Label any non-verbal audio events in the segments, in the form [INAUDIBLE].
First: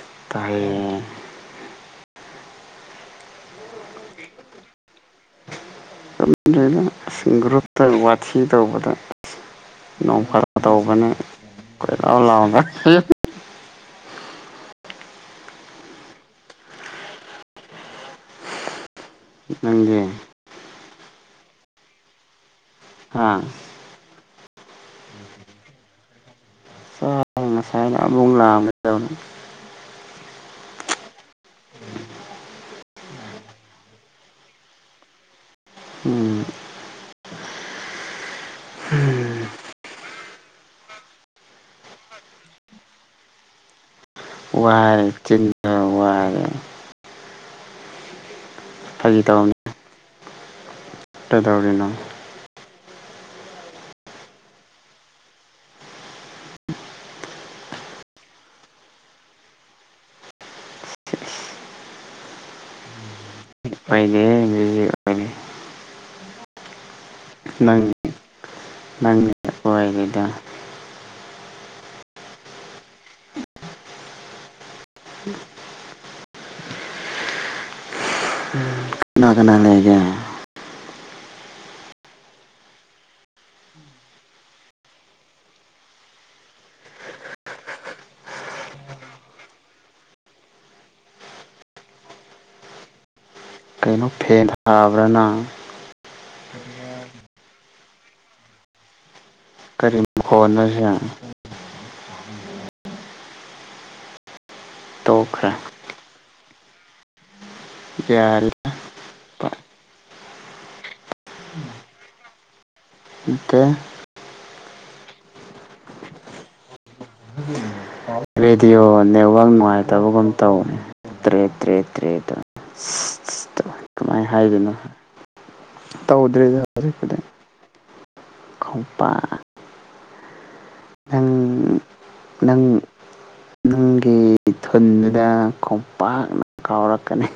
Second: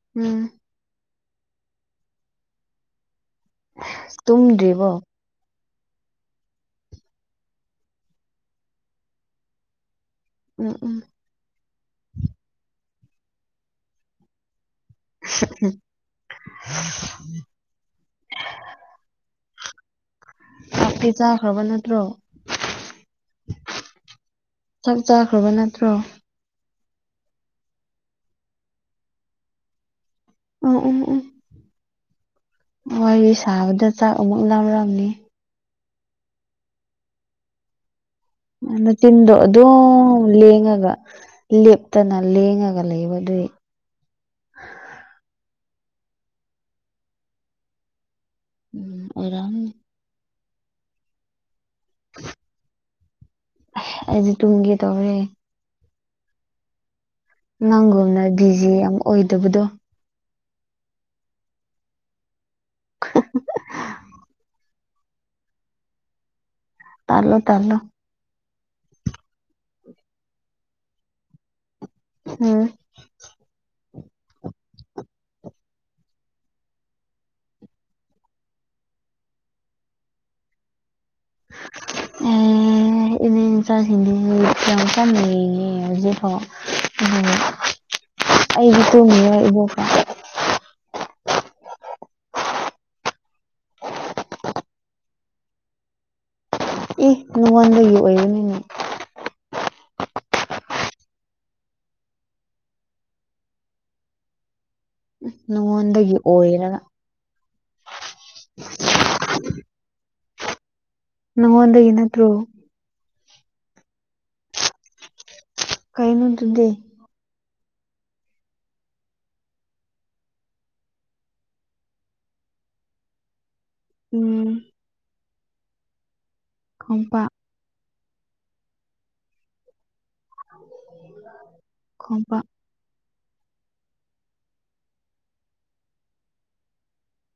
ꯎꯝ ꯇꯥꯢꯌꯦ ꯇꯗ꯭ꯔꯤꯕꯣ ꯒ꯭ꯔꯨꯞꯇ ꯋꯥꯊꯤ ꯇꯧꯕꯗ ꯅꯣꯡ ꯐꯔꯥ ꯎꯝ ꯎꯝ ꯇꯧꯕꯧꯕꯅ ꯀꯣꯏꯔꯥꯎ ꯂꯥꯎꯕ [UNINTELLIGIBLE] ꯅꯪꯒꯗꯤ ꯆꯥꯛꯇꯤ ꯆꯥꯈ꯭ꯔꯕ ꯅꯠꯇ꯭ꯔꯣ ꯍꯥꯥ ꯆꯥꯛ ꯆꯥꯈ꯭ꯔꯕ ꯅꯠꯇ꯭ꯔꯣ ꯑ ꯉꯁꯥꯏꯅ ꯂ ꯃꯅ ꯎꯝ ꯎꯝ ꯎꯝ ꯋꯥꯔꯤ ꯁꯥꯕꯗ ꯆꯥꯛ ꯑꯃꯨꯛ ꯂꯥꯎꯔꯝꯅꯤ ꯎꯝ ꯅꯆꯤꯟꯗꯣ ꯑꯗꯨꯝ ꯂꯦꯡꯉꯒ ꯂꯦꯞꯇꯅ ꯂꯦꯡꯉꯒ ꯂꯩꯕꯗꯨꯗꯤ [INAUDIBLE] ꯋꯥꯏꯔ ꯆꯤꯟꯗ ꯋꯥꯔ ꯎꯝ ꯑꯣꯏꯔꯝ ꯀꯩꯗꯧꯔꯤꯅ ꯑꯩꯗꯤ ꯇꯨꯡꯒꯦ ꯇꯔꯦ ꯅꯪꯒꯣꯅ ꯕꯤꯖꯤ ꯌꯥꯝ ꯑꯣꯏꯗꯕꯗꯣ [INAUDIBLE] ꯐꯅꯦ ꯍꯧ ꯇꯂꯣ ꯇꯂꯣ ꯅꯄ ꯑꯩ ꯂꯩꯗ ꯎꯝ ꯀꯅꯥ ꯀꯅꯥ ꯂꯩꯒꯦ ꯎꯝ ꯏꯅꯦ ꯏꯟꯆꯥꯁꯤꯡꯗꯤ ꯌꯥꯝ ꯆꯥꯅ ꯌꯦꯉꯦ ꯍꯧꯖꯤꯛꯐꯥꯎ ꯎꯝ ꯑꯩꯒꯤ ꯇ ꯏꯕ ꯀ ꯀꯩꯅꯣ ꯐꯦꯟ ꯊꯥꯕ꯭ꯔ ꯅꯪ ꯑꯦ ꯅꯉꯣꯟꯗꯒꯤ ꯑꯣꯏꯔꯃꯤꯅꯦ ꯀꯔꯤ ꯃꯈꯣꯟꯅꯣꯁꯦ ꯇꯣꯛꯈ꯭ꯔꯦ ꯅꯉꯣꯟꯗꯒꯤ ꯑꯣꯏꯔꯒ ꯌꯥꯔꯦ ꯅꯉꯣꯟꯗꯒꯤ ꯅꯠꯇ꯭ꯔꯣ ꯇ ꯀꯥꯏꯩꯅꯣꯗꯨꯗꯤ ꯔꯦꯗꯤꯑꯣ ꯅꯦꯠꯋꯥꯛ ꯅꯨꯡꯉꯥꯏꯇꯕꯒꯨꯝ ꯇꯧꯅꯤ ꯇꯔꯦ ꯇ꯭ꯔꯦ ꯇꯦ ꯇ ꯀꯃꯥꯏꯅ ꯎꯝ ꯍꯥꯏꯗꯣꯏꯅꯣ ꯇꯧꯗ꯭꯭ꯔꯔꯤꯗ ꯍꯧꯖꯤꯛꯄꯗꯤꯡ ꯈꯣꯡꯄꯥꯛ ꯈꯝꯄꯥꯛ ꯅꯪ ꯈꯣꯡꯄꯥꯛ ꯅꯪ [INAUDIBLE] ꯅꯪꯒꯤ ꯊꯨꯟꯗꯨꯗ ꯈꯣꯝꯄꯥꯛꯅ ꯀꯥꯎꯔꯛꯀꯅꯤ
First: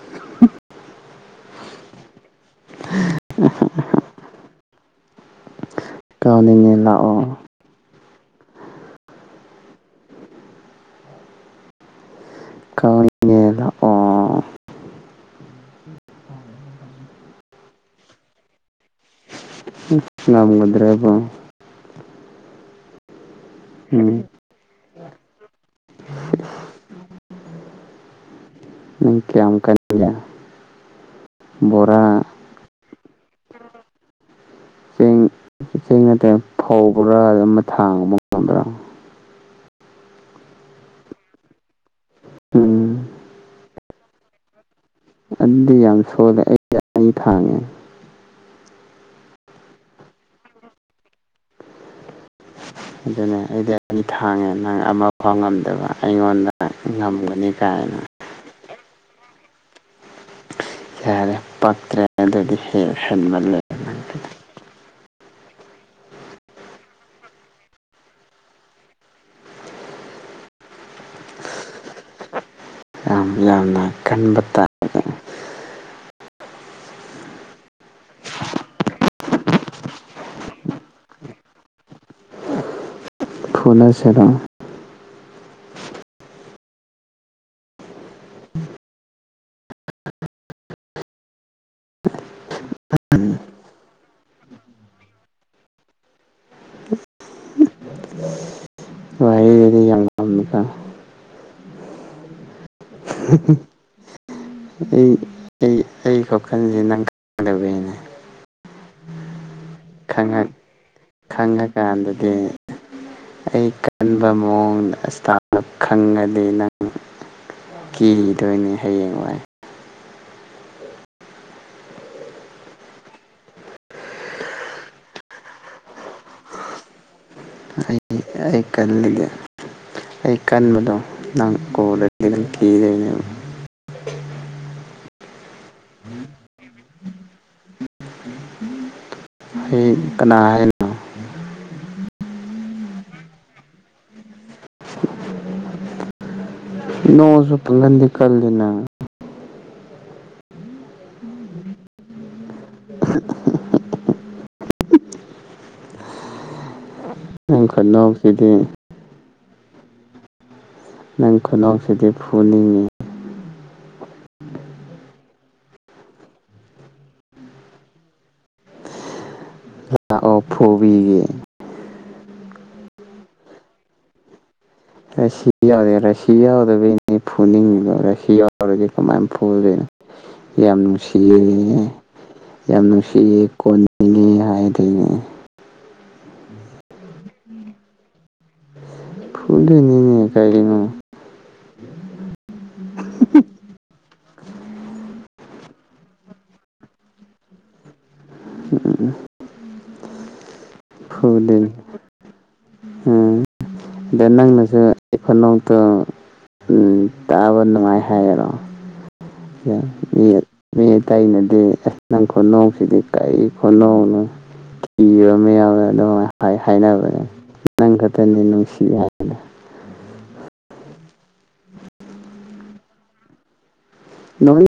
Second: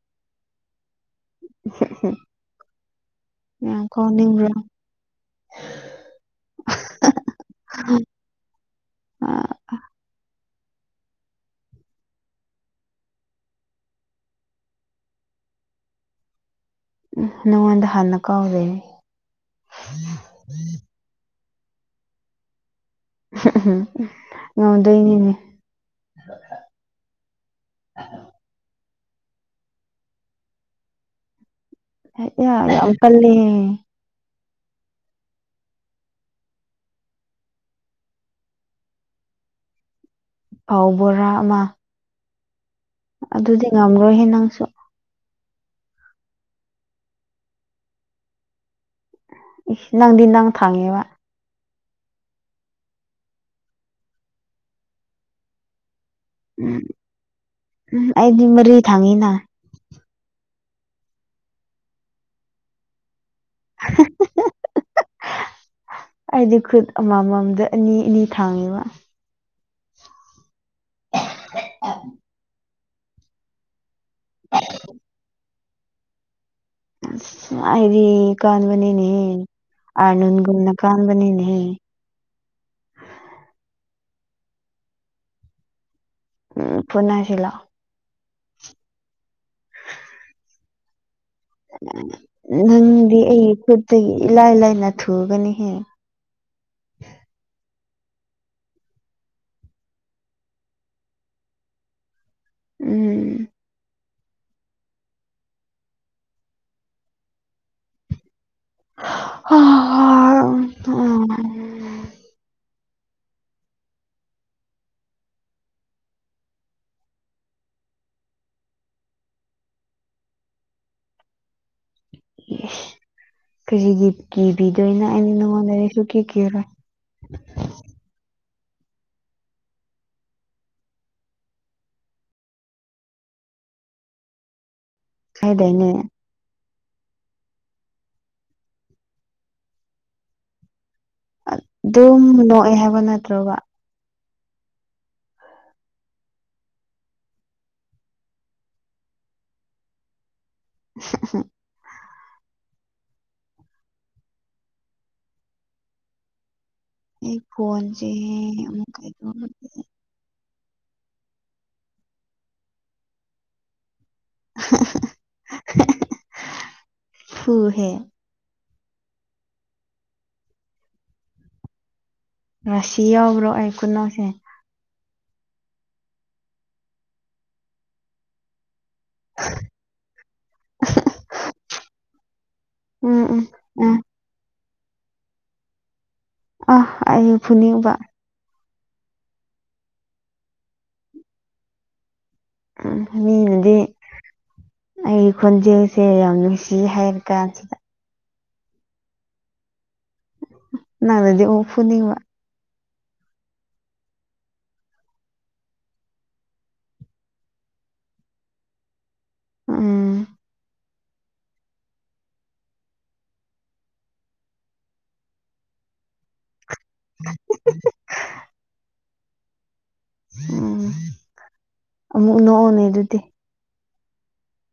ꯌꯥ ꯀꯥꯎꯅꯤꯡꯕ꯭ꯔꯣ ꯀꯥꯎꯅꯤꯡꯉꯦ ꯂꯥꯛꯑꯣ ꯑ ꯀꯥꯎꯅꯤꯡꯉꯦ ꯂꯥꯛꯑꯣ ꯅꯣꯟꯗ ꯍꯜ ꯀꯥꯎꯗꯦ ꯝꯒꯗꯔꯦꯕ ꯎꯝ ꯎꯝꯝ ꯂꯩꯅꯦ ꯀ ꯑꯃ ꯀ ꯌꯥꯔ ꯑꯪꯀꯜꯅꯤ ꯆꯦꯡ ꯆꯦꯡ ꯅꯠꯇꯅ ꯐꯧꯕ꯭ꯔꯥ ꯑꯗꯨꯝꯕ ꯊꯥꯡꯕꯕ ꯉꯗ꯭ꯔꯥ ꯍꯥꯎꯕꯣꯔꯥꯃ ꯎꯝ ꯑꯗꯨꯗꯤ ꯉꯝꯔꯣꯏꯍꯦ ꯅꯪꯁꯨ ꯑꯗꯨꯗꯤ ꯌꯥꯝ ꯁꯣꯜꯂꯦ ꯑꯩ ꯑꯩ ꯊꯥꯡꯉꯦ ꯅꯪꯗꯤ ꯅꯪ ꯊꯥꯡꯉꯦꯕ ꯑꯗꯨꯅꯦ ꯑꯩꯗꯤ ꯑꯅꯤ ꯊꯥꯡꯉꯦ ꯅꯪ ꯑꯃ ꯐꯥꯎ ꯉꯝꯗꯕ ꯑꯩꯉꯣꯟꯗ ꯉꯝꯒꯅꯤ ꯀꯥꯏꯅ ꯎꯝ ꯑꯩꯗꯤ ꯃꯔꯤ ꯊꯥꯡꯉꯤꯅ ꯌꯥꯔꯦ ꯄꯛꯇ꯭ꯔꯦ ꯑꯗꯨꯗꯤ ꯍꯦꯛ ꯍꯟꯕꯂ [INAUDIBLE] ꯑꯩꯗꯤ ꯈꯨꯠ ꯑꯃꯃꯝꯗ ꯑꯅꯤ ꯑꯅꯤ ꯊꯥꯡꯉꯦꯕ ꯑ ꯌꯥꯝ ꯌꯥꯝꯅ ꯀꯟꯕ ꯇꯥꯔꯅꯤ ꯑꯩꯗꯤ ꯀꯥꯥꯟꯕꯅꯤꯅꯦ ꯑꯟꯒꯅ ꯀꯥꯥꯟꯕꯅꯤꯅꯦ ꯀꯂꯥ ꯁꯔꯥ ꯎꯝ ꯄꯨꯟꯅꯁꯤꯂ ꯅꯪꯗꯤ ꯑꯩ ꯈꯨꯠꯇꯒꯤ ꯂꯥꯏ ꯂꯥꯏꯅ ꯊꯨꯒꯅꯤ ꯍ ꯋꯥꯦꯗꯤ ꯌꯥꯝꯃꯤꯀ ꯎꯝ ꯑꯩ ꯑꯩ ꯀꯀꯜꯁꯦ ꯅꯪꯗꯕꯅꯦ ꯈꯪ ꯈꯪꯉꯀꯥꯟꯗꯗꯤ ꯑꯩ ꯈꯟꯕ ꯃꯑꯣꯡꯗ ꯑꯁꯇꯥꯅ ꯈꯪꯉꯗꯤ ꯅꯪ ꯀꯤꯗꯣꯏꯅꯤ ꯍꯌꯦꯡ ꯋꯥꯏ [INAUDIBLE] ꯀꯖꯤꯒꯤ ꯀꯤꯕꯤꯗꯣꯏꯅ ꯑꯩꯅ ꯅꯉꯣꯟ ꯂꯩꯔꯁꯨ ꯀꯤ ꯀꯔꯣꯏ ꯑꯩ ꯑꯩ ꯀꯜꯂꯤꯒꯦ ꯑꯩ ꯀꯟꯕꯗꯣ ꯅꯪ ꯀꯣ ꯀꯤꯗꯦꯅꯦꯕ ꯑ ꯈꯥꯏꯗꯏꯅꯦ ꯑꯩ ꯀꯅꯥ ꯍꯥꯏꯅꯣ ꯑꯗꯨꯝ ꯅꯣꯛꯑꯦ ꯍꯥꯏꯕ ꯅꯠꯇ꯭ꯔꯕ ꯅꯣꯡꯁꯨ ꯄꯂꯟꯗꯤ ꯀꯗꯅ [INAUDIBLE] ꯑꯩ ꯅꯪ ꯐꯣꯟꯁꯤꯦ ꯈꯨꯅꯣꯛꯁꯤꯗꯤ ꯑꯃꯨꯛ ꯀꯥꯏꯗ ꯅꯪ ꯈꯨꯅꯥꯎꯁꯤꯗꯤ ꯐꯨꯅꯤꯡꯉꯤ ꯍꯨꯍꯦ ꯑꯣꯐꯕꯤꯒ ꯉꯁꯤ ꯌꯥꯎꯕ꯭ꯔꯣ ꯑꯩ ꯀꯅꯥꯁꯦ ꯔꯁꯤꯌꯥ ꯌꯥꯎꯗꯦ ꯔꯁꯤꯌꯥ ꯌꯥꯎꯗꯕꯩꯅꯦ ꯐꯨꯅꯤꯡꯉꯤꯗꯣ ꯔꯁꯤꯌꯥ ꯌꯥꯎꯗꯤ ꯀꯃꯥꯏꯅ ꯐꯨꯗꯣꯏꯅꯣ ꯌꯥꯝ ꯅꯨꯡꯁꯤꯌꯦ ꯌꯥꯝ ꯎꯝ ꯅꯨꯡꯁꯤꯌꯦ ꯎꯝ ꯎꯝ ꯀꯣꯟꯅꯤꯡꯉꯦ ꯍꯥꯏꯗꯤ ꯑ ꯑ ꯐꯅꯤꯕ ꯐꯨꯂ ꯅꯩꯅꯅꯤ ꯀꯥꯏꯅ ꯎ ꯍꯥꯏꯗꯤ ꯑꯩ ꯈꯣꯟꯖꯦꯜꯁꯦ ꯌꯥꯝ ꯅꯨꯡꯁꯤ ꯍꯥꯏꯔ ꯀꯥꯟꯁꯤꯗ ꯑ ꯅꯪꯗꯤ ꯑꯣꯐꯨꯅꯤꯡꯕ ꯎꯝ ꯑ ꯅꯪꯅꯁꯨ ꯏꯐꯣꯇꯣ ꯎꯝ ꯇꯥꯕ ꯅꯨꯡꯉꯥꯏ ꯍꯥꯏꯔꯣ ꯎꯝ ꯇꯩꯩꯅꯗꯤ ꯑꯁ ꯅꯪ ꯈꯨꯣꯟꯅꯨꯡꯣꯡꯁꯤꯗꯤ ꯀꯔꯤ ꯈꯨꯣꯟꯅꯅꯨꯡꯅꯣ ꯀꯤꯕ ꯑꯃ ꯌꯥꯎꯋꯦ ꯑꯗꯨꯃꯥꯏꯅ ꯍꯥꯏꯅꯕꯅꯦ ꯅꯪ ꯈꯛꯇꯅꯤ ꯅꯨꯡꯁꯤ ꯍꯥꯏꯕꯅ ꯎꯝ ꯑꯃꯨꯛ ꯅꯣꯛꯑꯣꯅꯦ ꯑꯗꯨꯗꯤ [UNINTELLIGIBLE] [UNINTELLIGIBLE] [UNINTELLIGIBLE] [UNINTELLIGIBLE] ꯅꯪꯅ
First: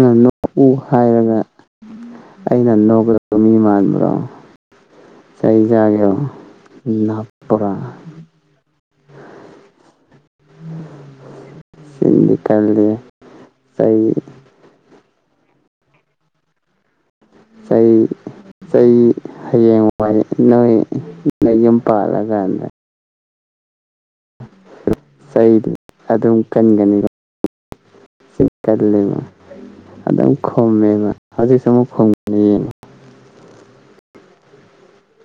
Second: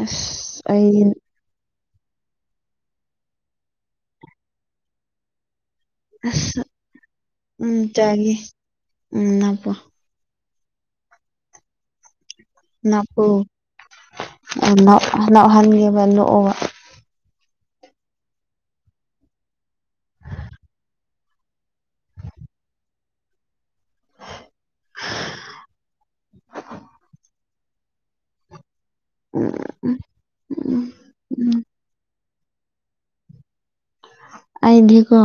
ꯑꯁ ꯅꯣꯛꯎ ꯑꯩ ꯍꯥꯏꯔꯒ ꯑꯩꯅ ꯅꯣꯛꯒꯗꯕ ꯃꯤ ꯃꯥꯟꯕ꯭ꯔꯣ ꯆꯩ ꯌꯥꯒꯦ ꯑꯁ ꯅꯄꯔꯥ ꯎꯝꯄꯣ ꯁꯤꯗꯤ ꯈꯂ ꯆꯍꯤ ꯍꯅ ꯍꯟꯒꯦ ꯨꯑꯣ ꯑꯩꯥꯏ ꯆꯩ ꯍꯌꯦꯡ ꯋꯥꯏ ꯅꯣꯏꯗ ꯌꯨꯝ ꯄꯥꯜꯂꯀꯥꯟꯗ ꯆꯩ ꯑꯗꯨꯝ ꯀꯟꯒꯅꯤ ꯀꯜꯂꯤꯕ ꯎꯝ ꯑꯗꯨꯝ ꯈꯣꯝꯃꯦꯕ ꯎꯝ ꯍꯧꯖꯤꯛꯁꯨ ꯑꯃꯨꯛ ꯈꯣ ꯃꯟ [INAUDIBLE] ꯑꯗꯤꯀꯣ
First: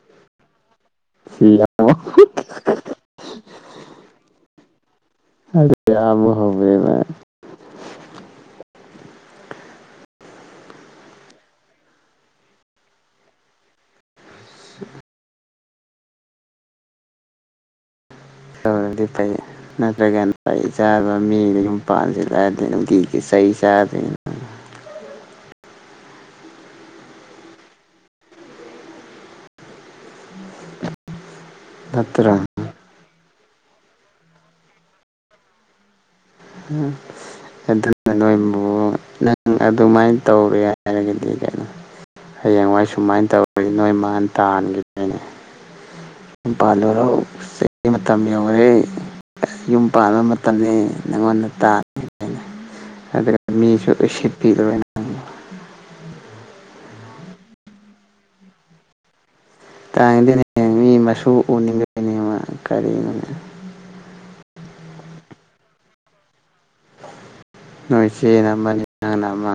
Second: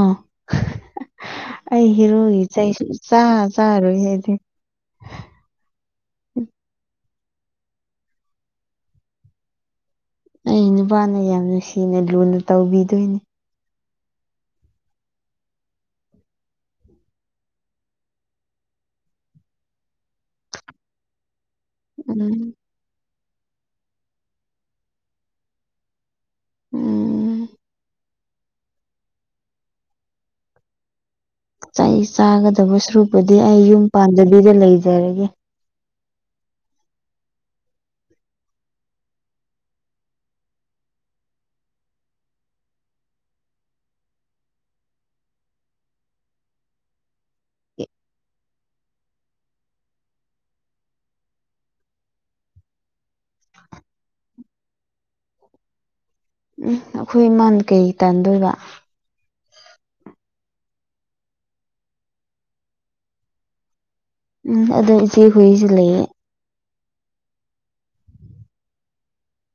ꯁꯤ ꯑꯩ ꯑꯃꯨꯛ ꯍꯔꯣꯏꯒꯤ ꯆꯩꯁꯤ ꯆ ꯆꯥꯔꯣꯏ ꯍꯥꯏꯗꯤ ꯀꯌꯥ ꯑꯃꯨꯍꯒꯦꯅ ꯑꯩ ꯅꯨꯄꯥꯅ ꯌꯥꯝ ꯅꯨꯡꯁꯤꯅ ꯂꯨꯅ ꯇꯧꯕꯤꯗꯣꯏꯅꯦ ꯇꯧꯔꯗꯤ ꯐꯩ ꯅꯠꯇ꯭ꯔꯒꯅ ꯐ ꯆꯥꯕ ꯃꯤ ꯌꯨꯝ ꯄꯥꯟꯁꯤ ꯎꯝ ꯂꯔꯗꯤ ꯅꯨꯡꯇꯤ ꯁꯍꯤ ꯁꯥꯗ ꯎꯝ ꯑꯩ ꯅꯠꯇ꯭ꯔꯣ ꯆꯥꯒꯗꯕ ꯁꯨꯔꯨꯕꯗꯤ ꯑꯩ ꯌꯨꯝ ꯄꯥꯟꯗꯕꯤꯗ ꯂꯩꯖꯔꯒꯦ ꯂꯣꯣ [UNINTELLIGIBLE] [INAUDIBLE] ꯅꯪ ꯑꯗꯨꯃꯥꯏꯅ ꯇꯧꯔꯦ ꯍꯥꯏꯔꯒꯗꯤ ꯀꯩꯅꯣ ꯍꯌꯦꯡꯋꯥꯏ ꯁꯨꯃꯥꯏꯅ ꯇꯧꯔꯗꯤ ꯅꯣꯏ ꯃꯥꯟ ꯇꯥꯟꯈꯤꯗꯣꯏꯅꯦ ꯄꯂꯔꯣ ꯃꯇꯝ ꯌꯧꯔꯦ ꯌꯨꯝ ꯄꯥꯟꯕ ꯃꯇꯝꯅꯤ ꯅꯉꯣꯟꯗ ꯇꯥ ꯑꯗꯨ ꯃꯤꯁꯨ ꯁꯤꯄꯤꯗ ꯎꯝ ꯑꯩꯈꯣꯏ ꯏꯃꯜ ꯀꯩ ꯇꯥꯟꯗꯣꯏꯕ ꯇꯥꯡꯉꯗꯅꯦ ꯃꯤ ꯃꯁꯨ ꯎꯅꯤꯡꯗꯦꯅꯦꯃ ꯀꯔꯤꯒꯤꯅꯣꯅꯦ ꯎꯝ ꯑꯗꯣ ꯏꯆꯦ ꯍꯏꯁꯨ ꯂꯩꯌꯦ ꯅꯣꯏꯁꯦꯅꯃꯅ ꯑꯃ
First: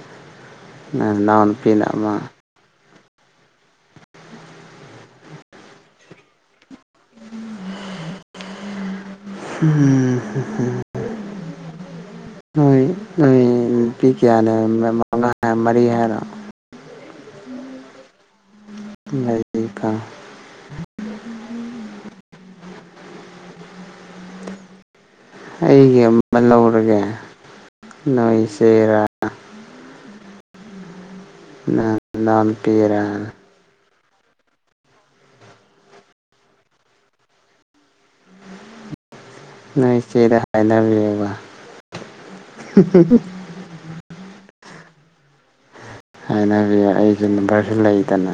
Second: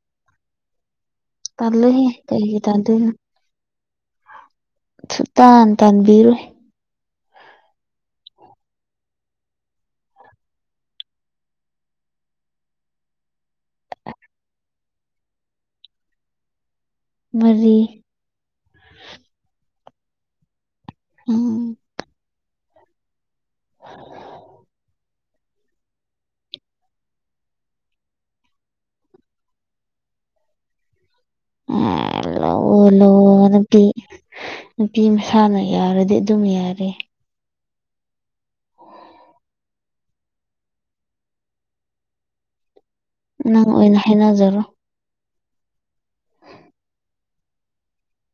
[INAUDIBLE] ꯅꯅꯥꯎꯟꯄꯤꯤꯅ ꯇꯜꯂꯦꯍꯦ ꯑꯃ ꯀꯩꯒꯤ ꯁꯠꯇ ꯑ ꯇꯟꯕꯤꯤꯔ ꯎꯝ ꯅꯣꯏ ꯅꯣꯏ ꯅꯨꯄꯤ ꯀꯌꯥꯅꯦ ꯃꯉꯥ ꯍꯥꯏ ꯃꯔꯤ ꯍꯥꯏꯔꯣ ꯃꯔꯤ ꯀꯥ ꯎꯝ [UNINTELLIGIBLE] [INAUDIBLE] ꯑꯩꯒꯤ ꯑꯃ ꯂꯧꯔꯒꯦ ꯅꯣꯏ ꯆꯦꯔꯥ ꯑꯥ ꯂꯟꯗꯟ ꯂꯧꯑꯣ ꯄꯦꯔꯥꯜ ꯂꯧꯑꯣ ꯅꯨꯄꯤ ꯅꯨꯄꯤ ꯃꯁꯥꯅ ꯌꯥꯎꯔꯗꯤ ꯑꯗꯨꯝ ꯌꯥꯔꯦ ꯅꯣꯏ ꯆꯦꯔ ꯍꯥꯏꯗꯕꯤꯕꯥ ꯅꯪ ꯑꯣꯏꯅꯅ ꯍꯩꯅꯖꯔꯣ ꯍꯥꯏꯅꯕꯤ ꯑꯩꯒꯤ ꯅꯝꯕꯔꯁꯨ ꯂꯩꯗꯅ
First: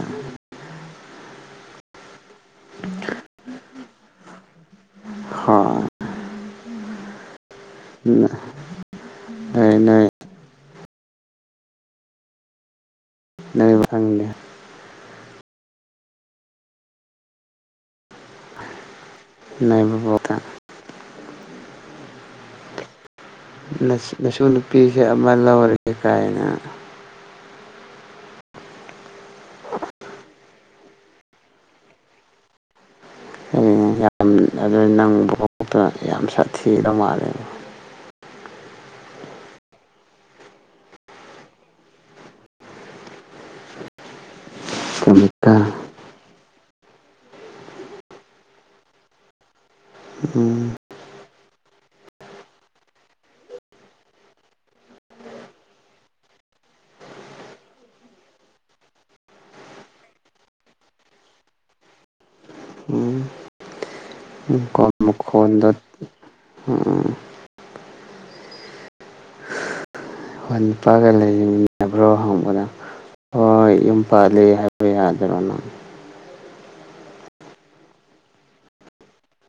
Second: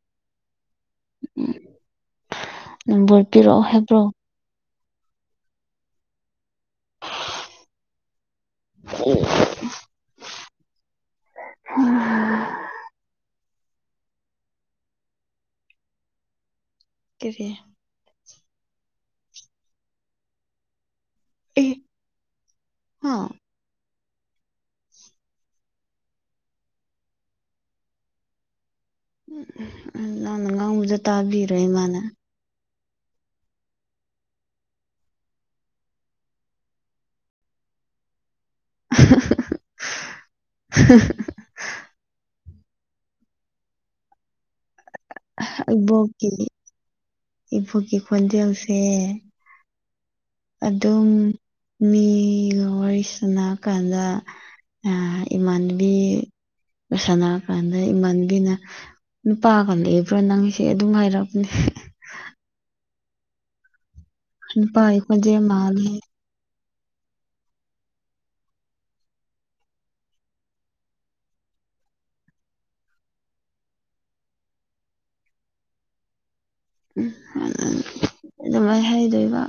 ꯎꯝꯕ ꯅꯝꯕꯔ ꯄꯤꯔꯛ ꯑꫭ ꯍꯥꯏꯕ꯭ꯔꯣ ꯍꯣꯏ ꯎ ꯍ ꯅ [UNINTELLIGIBLE] ꯎꯝ [UNINTELLIGIBLE] ꯅꯣꯏ ꯃ ꯊꯥꯡꯅꯦ [UNINTELLIGIBLE] ꯀꯔꯤ ꯕꯕꯗ [UNINTELLIGIBLE] ꯑꯦ ꯍꯥ ꯅꯁꯨ ꯅꯨꯄꯤꯁꯦ ꯑꯃ ꯂꯧꯔꯒꯦ ꯀꯥꯏꯅ ꯅꯪꯅ ꯉꯥꯡꯕꯁꯨ ꯇꯥꯕꯤꯔꯣꯏ ꯏꯃꯥꯅ ꯌꯥꯝ ꯑꯗꯨ ꯅꯪ ꯚꯨꯕꫭꯛꯇ ꯌꯥꯝ ꯁꯥꯊꯤꯔ ꯃꯥꯂꯦ [UNINTELLIGIBLE] ꯀꯦꯃꯤꯀꯥ ꯏꯕꯣꯛꯀꯤ ꯏꯕꯣꯛꯀꯤ ꯈꯣꯟꯖꯦꯜꯁꯦ ꯎꯝ ꯑꯗꯨꯝ ꯃꯤꯒ ꯋꯥꯔꯤ ꯁꯅ ꯀꯥꯟꯗ ꯑ ꯏꯃꯥꯟꯕꯤ ꯁꯥꯟꯅꯔ ꯀꯥꯟꯗ ꯏꯃꯥꯟꯕꯤꯅ ꯅꯨꯄꯥꯒ ꯂꯩꯕ꯭ꯔꯥ ꯅꯪꯁꯦ ꯑꯗꯨꯝ ꯉꯥꯏꯔꯕꯅꯦ ꯎꯝ ꯎꯝ ꯀꯣ ꯅꯨꯞꯒꯤ ꯈꫭꯟꯖꯟ ꯃꯈꯣꯟꯗꯣ ꯃꯟꯂ‌ꯦꯌ‌ꯦ ꯎꯝ ꯐꯥꯟꯐꯥ ꯔ ꯃꯤ [UNINTELLIGIBLE] ꯌꯨꯝ ꯄꯥꯜꯂꯤ ꯍꯥꯏꯕ ꯌꯥꯗ꯭ꯔꯣꯅꯪ ꯑꯗꯨꯃꯥꯏꯅ ꯍꯥꯏꯗꯣꯏꯕ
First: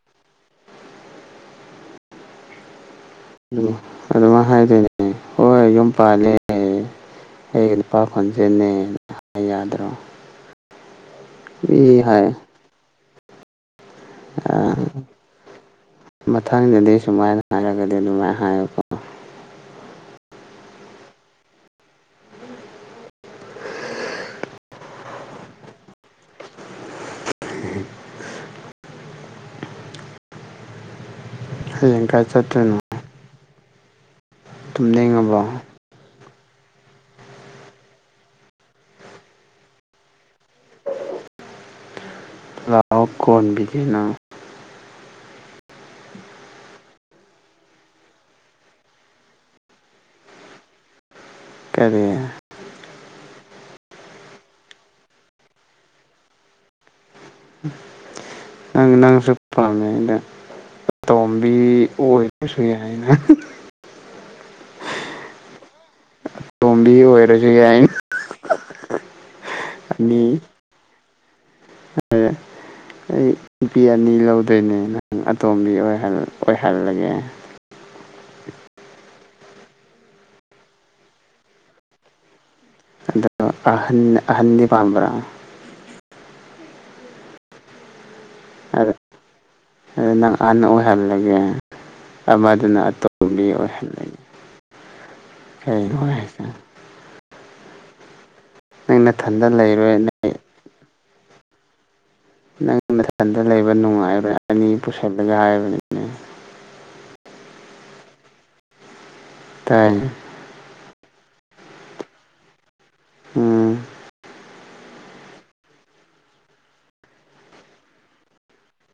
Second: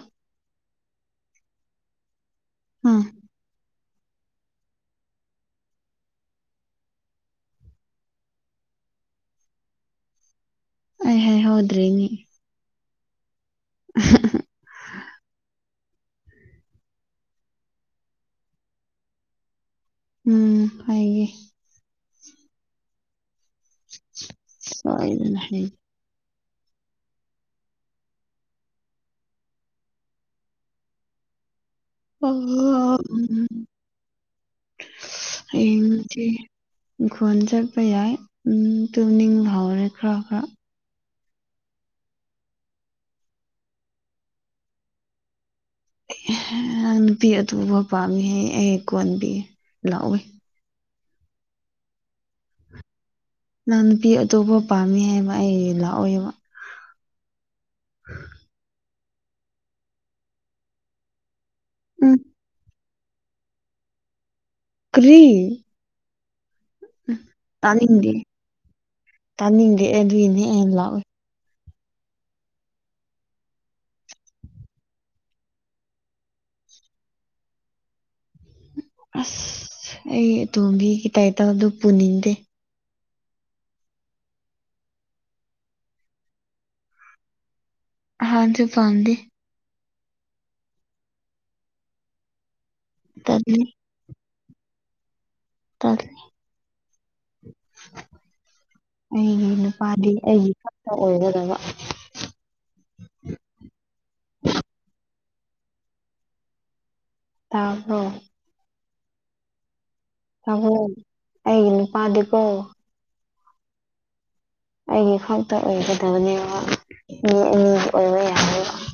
ꯎꯝ ꯍꯥꯏꯗꯏꯅꯦ ꯍꯣꯏ ꯍꯣꯏ ꯌꯨꯝ ꯄꯥꯂꯦ ꯑꯩꯒꯤ ꯂꯨꯄꯥ ꯈꯨꯣꯟꯁꯦꯅꯦꯅ ꯌꯥꯗ꯭ꯔꯣ ꯑꯩ ꯍꯥꯏ ꯏ ꯍꯧꯗ꯭ꯔ‌ꯦꯅ‌ꯦ ꯑ ꯃꯊꯪꯗꯗꯤ ꯁꯨꯃꯥꯏꯅ ꯍꯥꯏꯔꯒꯗꯤ ꯑꯗꯨꯃꯥꯏꯅ ꯍꯥꯏꯌꯨꯀꯣ ꯎꯝ ꯐꯌꯦ ꯇꯅꯅ ꯍ [UNINTELLIGIBLE] ꯍꯌꯦꯡ ꯀꯥꯏ ꯆꯠꯇꯣꯏꯅꯣ ꯑꯣ ꯎ [UNINTELLIGIBLE] ꯇꯨꯝꯅꯤꯡꯉꯕꯣ ꯍꯌ‌ꯦꯡꯗꯤ ꯏꯪꯈꯣꯟ ꯆꯠꯄ ꯌꯥꯏ ꯇꯨꯅꯤꯡ ꯍꯥꯎꯔꯦ ꯈꯔ ꯈꯔ ꯂꯥꯎ ꯀꯣꯟꯕꯤꯗꯤꯅ ꯅꯨꯄꯤ ꯑꯗꯨꯊꯕ ꯄꯥꯝꯃꯤ ꯑꯩ ꯖ ꯂꯥꯛꯏ ꯀꯔꯤ ꯅꯪ ꯅꯨꯄꯤ ꯑꯇꯣꯞꯄ ꯄꯥꯝꯃꯤ ꯍꯥꯏꯕ ꯑꯩ ꯂꯥꯛꯑꯣꯏꯕ ꯅꯪꯁꯨ ꯑꯇꫭꯝ ꯐ ꯎꯝ ꯑꯣꯏꯁꯨ ꯌꯥꯅ [UNINTELLIGIBLE] ꯀ꯭ꯔꯤ ꯇꯣꯝꯕꯤ ꯑꯣꯏꯔꯁꯨ ꯌꯥꯏꯅ ꯇꯥꯅꯤꯡꯗꯦ ꯇꯥꯅꯤꯡꯗꯦ ꯑꯗꯨꯏꯒꯤꯅꯦ ꯌꯥꯝ ꯂꯥꯛꯏꯦ ꯑ [UNINTELLIGIBLE] ꯑꯩ ꯅꯨꯄꯤ ꯑꯅꯤ ꯂꯧꯗꯣꯏꯅꯦ ꯅꯪ ꯑꯇꯣꯝꯕꯤ ꯑꯣꯏꯍꯜꯂꯒꯦ [INAUDIBLE] ꯑꯁ ꯑꯩ ꯑꯇꯣꯝꯒꯤ ꯈꯤꯇꯇꯗ ꯄꯨꯅꯤꯡꯗꯦ ꯑꯗꫭ ꯑꯍꯟ ꯑꯍꯟꯗꯤ ꯄꯥꯝꯕꯔ ꯑꯍꯟꯁꯨ ꯄꯝꯗꯤ ꯑꯗꯨꯗ ꯅꯪ ꯑꯅ ꯑꯣꯏꯍꯜꯂꯒꯦ ꯑꯃꯗꯨꯅ ꯑꯇꯣꯞꯄꯗꯤ ꯇꯜꯂꯤ ꯑꯣꯏꯍꯜꯂꯒꯦ ꯇꯜꯂꯤ ꯀꯁꯦ ꯑꯩꯒꯤ ꯅꯨꯄꯥꯗꯤ ꯑꯩꯒꯤ ꯈꯛꯇ ꯑꯣꯏꯒꯗꯕ ꯅꯪ ꯃꯊꯟꯇ ꯂꯩꯕ ꯅꯨꯡꯉꯥꯏꯔꯣꯏ ꯑꯅꯤ ꯄꯨꯁꯤꯜꯂꯒ ꯍꯥꯏꯕꯅꯤꯅꯦ ꯇꯥꯕꯣ ꯇꯥꯏꯅ ꯣ ꯑꯩꯒꯤ ꯅꯨꯄꯥꯗꯤꯀꯣ ꯎꯝ ꯑꯩꯒꯤ ꯈꯥꯛꯇ ꯑꯣꯏꯒꯗꯕꯅꯦꯕ ꯃꯤ ꯑꯅꯤꯒꯤ ꯑꯣꯏꯕ ꯌꯥꯔꯣꯏ